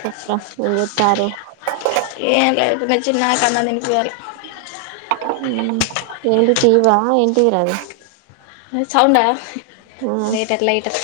చెప్పు ఏం చెస్తున్నారు. ఒకల్ చిన్న పనెన్నె ఎందుకు ఇవ్వాలి ఉమ్ ఏంటి టీవా ఏంటికిరాని సౌండ లైటర్ లైటర్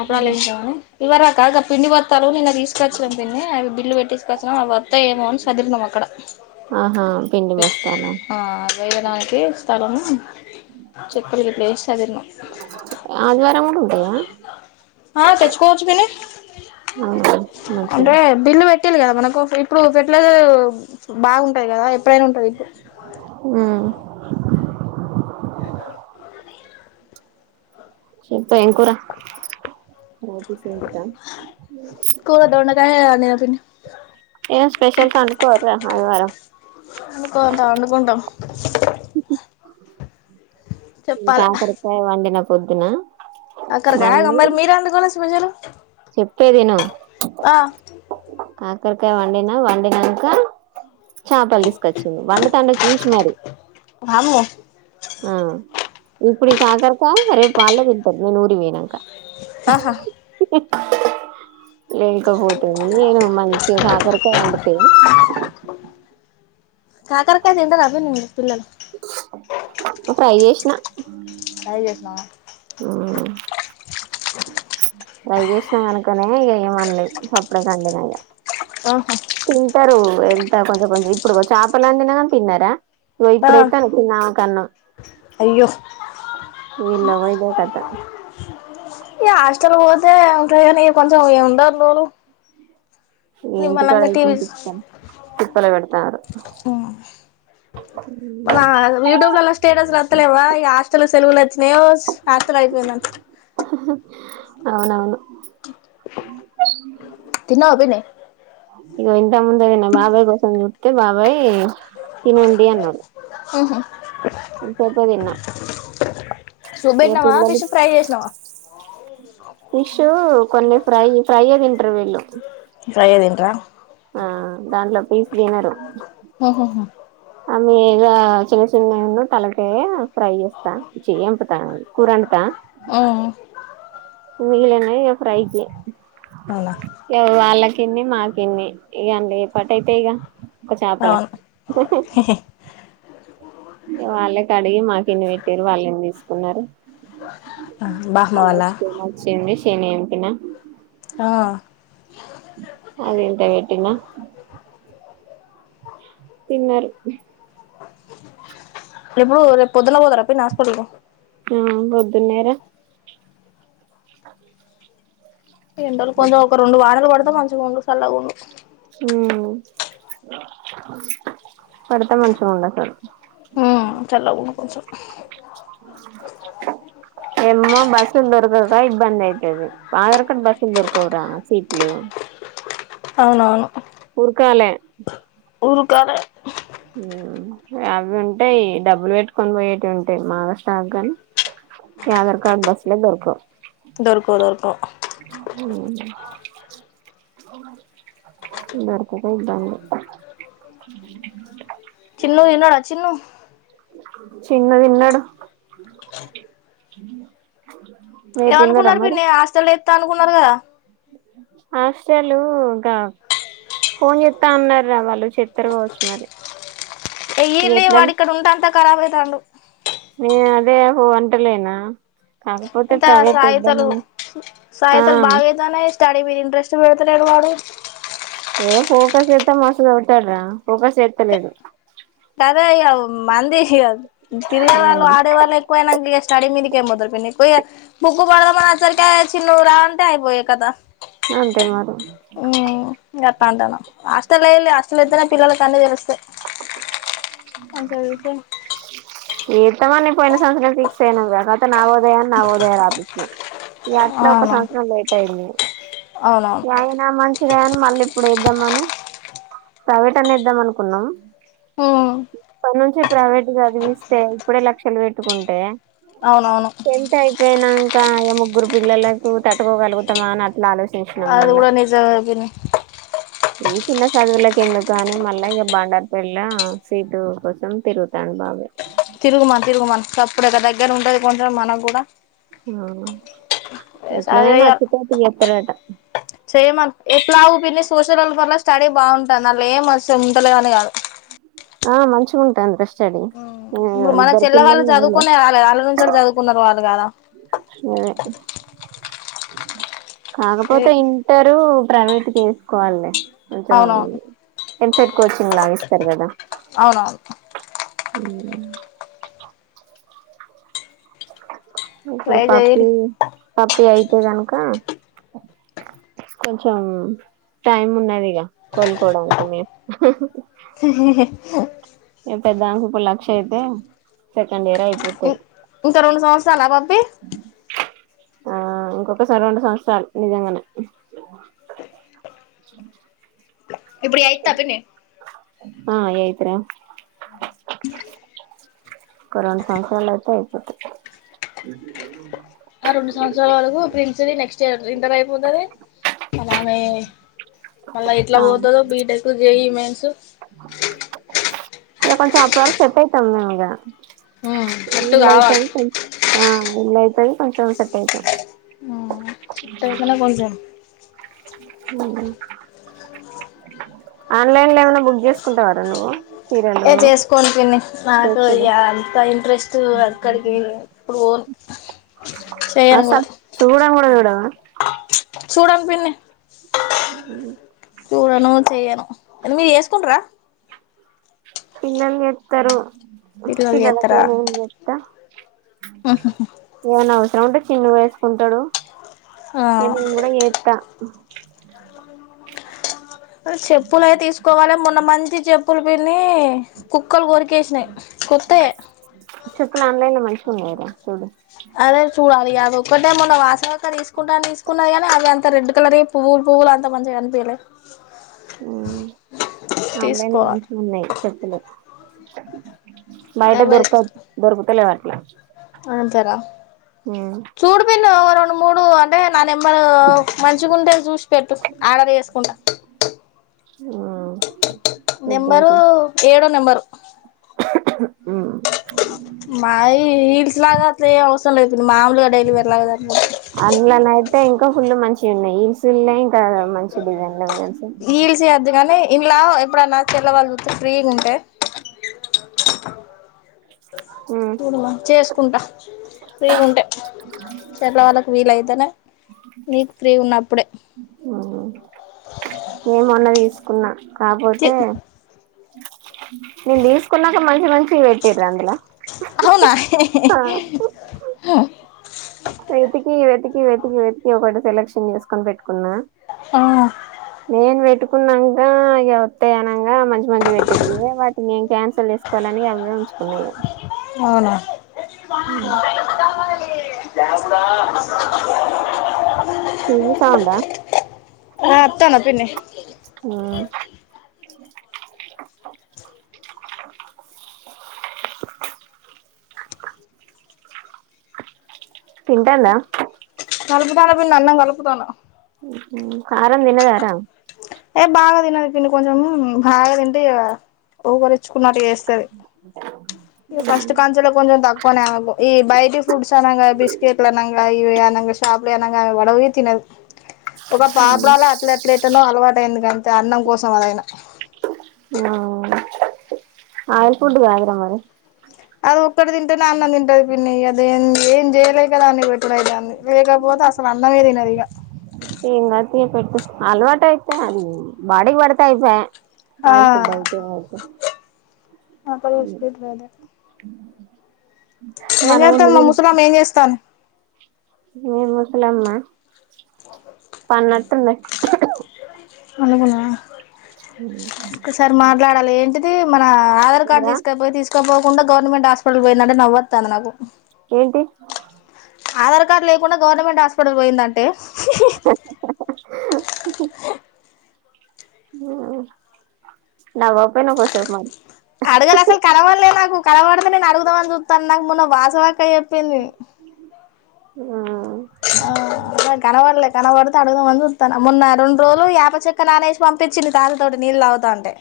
అప్పుడలు ఎంచవ బాగ పిండి [unintelligible] నిన్న తీసుకొచ్చినాం పిన్ని అవి బిల్లు పెట్టి తీసుకొచ్చినాం ఆ వర్తఏమో అని చదురుతున్నాము అక్కడ ఆ ఆ వేయడానికి స్థలము చెక్కలకి [unintelligible] ఆదివారం కూడ ఉంటయా ఆ తెచ్చుకోవచ్చు పిని అవున మంచి పెట్ట కదా మనకు ఇప్పుడు ఫెర్టిలైజర్ బాగుంటాది కదా ఎప్పుడైన ఉంటాది ఉమ్ [unintelligible] ఇకా చె ఎం కూర కూర దొండకాయ వండిన పిన్ని ఏ స్పెషల్ కనుకో ఆదివారం వండుకుంటాం వండుకుంటాం ఇం చెప్పాలి కాకరకాయ్ వండిన పొద్దునా కాకరకాయ మరి మీరు వందుకులేదు స్పెషల్ చెప్పేది ఇను ఆ కాకరకాయ్ వండిన వండినంక చేపలు తీసుకొచ్చింది వండ [unintelligible] చూసి మరి వామ్మో ఆ ఇప్పుడు కాకరకాయ్ రేపు ఆలు గడ్డ ఊరి పోయినాక ఆహా లేకపోతే నేను మంచి కాకరికాయ్ వండితే కాకర్కకాయ తింటాద [unintelligible] పిల్లలు ఫ్రై చేసిన [unintelligible] ఆ స ఫ్రై చేసిన కనకనే ఏమనలే [unintelligible] ఆహా తింటారు ఎంత కొంచెం కొంచెం ఇప్పుడు చేప [unintelligible] కానీ తిన్నారా ఆ [unintelligible] అయ్యో [unintelligible] ఇదే కథ ఈ హాస్టల్ పోతే ఉంటాయి కానీ కొంచెం [unintelligible] ఇంటికాడ నిమల్లంగ [unintelligible] ఇట్నే తిప్పలు తిప్పలు పెడతారు మన యూట్యూబ్ లలో స్టేటస్ వస్తలేవా ఈ హాస్టల్ సెలవున్చ్చినయో [unintelligible] అయిపోయింద [unintelligible] అవునవును తిన్నవ పిన్ని ఇగ ఇంత ముందగానే బాబాయి కోసం చూస్తే బాబయ్ తినండి అన్నాడు ఉహు ఇన్సేపే తిన్నా [unintelligible] ఇగ పెట్టినావా పిల్లలు ఫిష్ ఫ్రై చేసినావ ఫిష్ కొన్ని ఫ్రై ఫ్రై అ తింటరు వీళ్ళు ఫ్రై ఏ తింటారా ఆ దాంట్లో పీస్ తినరు హా హా హా ఆ మీద చిన్న చిన్న యున్ను తలకాయ ఫ్రై చేస్తా ఏంపుతా కూరండుతా ఆ మిగిలినవి ఇగ ఫ్రైకి అవునా ఇగ వాళ్ళకి కిన్ని మాకిన్ని ఇగ అండ్ల ఏపాటి అయితయి ఇగ ఒక చాపల అవును ఇగ వాళ్ళే కడిగి మాకు ఇన్ని వెట్టిర్రు వాళ్ళేం తీసుకున్నారు. బామ్మ అండ్ల వాళ్ళ షని అచ్చింది షన ఎంపినా ఆ అది ఇంత పెట్టినా తిన్నరు ఎప్పుడు రేపు పొద్దున పోతర పిన్ని హాస్పిటల్ కు ఊ పోద్దున్నేర అ ఎండలు కొంచెం ఒక రెండు వారాలు కోడితే మంచిగా ఉండు చల్లగా ఉండు ఉమ్ పడితే మంచిగా ఉండు అసలు సార్ ఉమ్ చల్లగుండు కొంచం ఎమ్మో బస్సులు దొరకదు. రైడ్ బంద్ అయితది ఆధార్ కార్డ్ బస్సులు దొర్కవరా సీట్లు అవునవును ఉరుకాలే ఉరుకాలే ఉమ్ అవి ఉంటాయి డబ్బులు పెట్టుకొని పోయేటివి ఉంటాయి మాగాస్టాక్గాని ఆధార్ కార్డ్ బస్లే దొరకవు. దొరుకవు దొరకవు అవు దొరకోక దాండు చిన్నూ తిన్నాడ చిన్నూ చిన్ను తిన్నాడు. మీరు తిన్నారా ఏవనుకున్నారు మరి పిన్ని హాస్టల్లో ఎత్తా అనుకున్నారు కదా! హాస్టలు గా ఫోన్ చెత్తా అన్నారు రా వాళ్ళు చెత్తారు కావచ్చు మరి ఎయ్యిళ్ళు ఎట్లా వాడు ఇక్కడ ఉంటే అంత ఖరాబ్ అయితాండు. ఉమ్ అదే ఓహో అంటలేనా కాకపోతే అంత ప్రైవేట్ సాయితలు ఏద్దామని సాయితలు ఆ బాగా అయితన్నాయి. స్టడీ మీద ఇంట్రెస్ట్ వేడుతలేడు వాడు ఏ ఫోకస్ ఎత్తే మస్ చవుతాడ రా ఫోకస్ ఎత్తలేడు. అదే ఇగ మంది తిన్న వాళ్ళు ఆడేవాళ్ళు ఎక్కువైనంక ఇగ స్టడీ మీదికేం ఏం పోతరు పిన్ని పోయ్ బుక్ పడదమని వచ్చేసరికి చిన్నూ రా అంటే అయి పోయే కథ అంతే మరి ఉమ్ గట్టంటన్నా హస్ అంత లేదులే హాస్టల్ ఎత్తనే పిల్లలకు అన్ని తెలుస్తాయి. మంచిగా చూసి ఎత్తమని పోయిన సంవత్సరం ఫిక్స్ అయినం తర్వాత నాలుగో వత్తదాని నవోదయా రాపిచ్చినం ఇగ అట్ల ఒక అవునా సంవత్సరం లేట్ అయింది. అవునవును ఇగ ఆగినా మన్ రే అని మళ్ళీ ఇప్పుడు ఏద్దామని ప్రైవేట్ అన్న ఏద్దాం అనుకున్నాము. ఓ.. ప్రైవేట్ చదివిస్తే ఇప్పుడే లక్షలు పెట్టుకుంటే అవునవును టెన్త్ అయిపోయినం ఇంకా ముగ్గురు పిల్లలకు తట్టుకోగలుగుతామా అని అట్లా ఆలోచ అది కూడా నిజామే పిన్ని ఈ చిన్న చదువులకి ఎందుకు కాని మళ్ళా ఇగ బండ వెల్లా సీటు కోసం తిరుగుతాండు బాబాయి తిరుగుమన్ తిరుగుమన్ సప్పుడేక దగ్గర ఉంటది కొంచెం మనకూడా హ్మ్ ఏ సదవేయన్ చేయమను ఎట్లాగు పిన్ని స్ సోషల్ల్ వల్వెర్ ల స్టడీ బాగుంటుంది వాళ్ళు ఏం వచ్చ ఉండలే అని కాదు ఆ మంచిగా ఉంటుంది రా స్టడి ఉమ్ ఇ ఇప్పుడు మన ఇద్దరు చెల్ల వాళ్ళు పిల్లల్ని అందులో చదువుకునే రాలేదు వాళ్ళ నుంచి వాళ్ళు చదువుకున్నారు వాళ్ళు కదా గదే కాకపోతే ఇంటరు ప్రైవేట్ గా వేసుకోవాలి కొంచెం అవునవును ఎంసేట్ కోచింగ్ లాగిస్తారు కదా అవునవును హ్మ్ ఇప్పుడు ట్రై పప్పి చేయాలి పప్పి అయితే గనుక కొంచెం టైం ఉన్నది ఇగ కోలుకోడానికి మేము హే హే హే క్ష అయితే సెకండ్ ఇయర్ అయిపోతది. ఇంకా రెండు సంవత్సరాలా పప్పి ఆ ఇంకొక సర రెండు సంవత్సరాలు నిజంగానే [inaudible] ఇప్పుడి యయితా పిన్ని ఆ యయిత్ రా [inaudible] ఇంకో రెండు సంవత్సరాల అయితే అయిపోతాది ఆ రెండు సంవత్సరాల వరకు ప్రిన్స్ ది నెక్స్ట్ ఇయర్ ఇంటర్ అయిపోతాది కాని ఆమె మళ్ళ ఎట్ల ఆ పోతాదో బీటెక్ జేఈఈ మెయిన్స్ ఇగ కొంచెం అప్పుడు వరకు సెట్ అయితాం మేము ఇగ సెట్టు ఇల్ల కావాలి అయితది కొం ఆ ఇల్ల అయితది కొంచెం సెట్ అయితాం టెన్శానే కొంచెం హ్మ్ ఆన్లైన్ లో ఏమైనా బుక్ చేసుకుంటావారా నువ్వు చీరలు ఏ చేసుకోను పిన్ని నాకు డ్రెస్సులు ఇగ అంత ఇంట్రెస్ట్ అక్కడికి ఇప్పుడు పోను చేయను కూడా అసల్ సుడ కూడా సుడవా సూడను పిన్ని హ్మ్ హు చూడను చెయ్యను మీరు చేసుకుంటరా పిల్లలు చెతరు పిల్లలు చేత్తరా పిల్లలకే నేను చేత్త ఏమన్నా అవసరం ఉంటె చిన్ను చేసుకుంటాడు ఆ ఇగ నేను కూడా చెత్తా చెప్పులు అయి తీసుకోవాలె మొన్న మంచి చెప్పులు పిన్ని కు క్కలు కోరికేసినాయి కొత్తయ్యె చెప్పులు [unintelligible] చూడు అదె చూడాలి ఇగ అది ఒక్కటే మొన్న వాసవి అక్క తీసుకుంటా తీసుకున్నది కానీ అది అం త రెడ్ కలరీయి పువ్వులు పువ్వులు అంత మంచిగా అనిపియలే హ్మ్ ఆన్లైన్ లో తీసుకోవాలి మంచిగా ఉన్నాయి చెప్పులు బయట ఎవరి దొర్క దొరుకతలేవ్ అట్ల తర చూడు పిన్ని ఎవరో మూడు అంటే నా నెంబరు మంచిగుంటే చూసి పెట్టు ఆర్డర్ చేసుకుంటా ఉమ్ చూద్దాం నెంబరు తీ ఏడో నెంబరు ఉమ్ మాయి హీల్స్ లాగా అట్లే అవసరం లేదు మామూలుగా డైలీ వేర్ లాగానీ టె ఇంకా ఫుల్ మంచి ఉన్నాయి హిల్స్ ఉన్నయి ఇంకా మంచి డిజైన్లు హిల్స్ అదు గని ఇంల్ల ఎప్పుడన్నా చెల్ల వాళ్ళు చుతే ఫ్రీగుంటే ఉమ్ నేను వర్క్చేసుకుంటా ఫ్రీగుంటే చెల్ల వాళ్ళకు వీలయితేనే నీకు ఫ్రీ ఉన్నప్పుడే ఉహు నేన్ మొన్న తీసుకున్నా చి కాపోతే నేను తీసుకున్నాక మంచి మంచివి పెట్టిర అందులా ఆ వెతికి వెతికి వెతికి వెతికి ఒకటి సెలక్షన్ చేసుకొని పెట్ కున్నా ఆ నేను పెట్టుకున్నంక ఇగ వత్తాయి అన్ నంగా మంచి మంచి పెట్టిది వాటిని నేన్ క్యాన్సల్ చేసుకోలని అవే ఉంచుకున్నా ఇగ అవునా ఉమ్ దేవుడా టీవీ సౌడ్ ఆ ఆ అత్తన్న పిన్ని ఉమ్ తింటంద కలుపుతాన పిన్ని అన్నం కలుపుతాన కారం తినదారా ఏ బాగా తినది కొంచం బాగా తింటే ఇగ ఓగరి చ్చుకున్నట్టు చేస్తది ఫస్ట్ కంచెలో కొంచెం తక్కువనే అమేకు ఈ బయట్ ఫుట్స్ అనాంగా బిస్కెట్ల అనంగా ఇవి అనంగా షాప్లోవి అనంగా పడవు తినదు ఒక పాప్డలే అట్లా ఎట్లనో అలవాట్ టె ఎందుకంటే అన్నం కోసం అదైనా అయల్ ఫుడ్ కాదుర మరే అదోక్కడ తింటేనే అన్నం తింటది పిన్ని దాన్ని ఏం చేయలేక దాన్ని పెట్టుదైతంది లేకపోతే అసలు అన్నమే తినదిగ అలవాటయితే అది బాడి బడికి పడితే అయిపోయే ఆయిల్ ఫుడ్ ఆ అయితే ఆయితే అక్కడ ఉమ్ చూసుకోట్లేదు ఏం చేస్తాను మా ముసలమ్మ ఏం చేస్తాంద్ మీ ముసలమ్మా పన్నట్టుంది పండుకున్నద ఒక్కసారి మాట్లాడాలి ఏంటిది మన ఆధార్ కార్డు ఏందిరా తీసుకపోయి తీసుకోపో కుండా గవర్నమెంట్ హాస్పిటల్ పోయిందంటే నవ్వోత్తంది నాకు ఏంటి ఆధార్ కార్డు లేకుండా గవర్నమెంట్ హాస్పిటల్ పోయిందంటే ఉమ్ నవ్వ పోయినవ్ కొద్దిసేపు అడగదు అసలు కనాపడలేదు నాకు కనపడితే నేను అడుగుదా అని చుత్తన్నా నాకు మొన్న వాసవి అక్క పెంది అ కనపడలే కనబడితే అడుగుదామని చూస్తాన్న మొన్న రెండు రోజులు యాప చెక్క నానేసి పంపించింది తాతతోటి నీళ్ళు తగుతంటే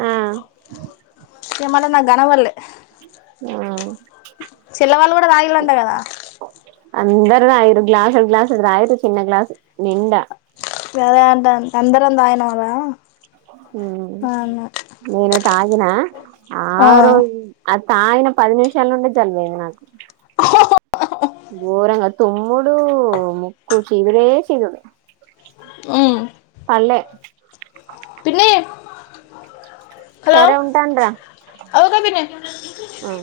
ఆ ఏమో నండి నాకు కనపడలే ఆ చిల్ల వాళ్ళు కూడా తాగిలంట కదా అందర తాగిర్రు గ్లాస్ గ్లాస్ అ ఆయదు చిన్న గ్లాస్ నిండా అదే అంటాంది అందరం తగినామ ఊ నేను తాగిన ఆ ఆరు తాగిన పది నిమిషాల నుండే జలుబు అయింది నాకు ఆహాహా గోరంగా తుమ్ముడు ముక్కు చీదుడే చీదుడు పల్లె పిన్నీ హలో సరే ఉంటాను అదొక పిన్ని రా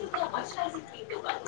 ఇ మష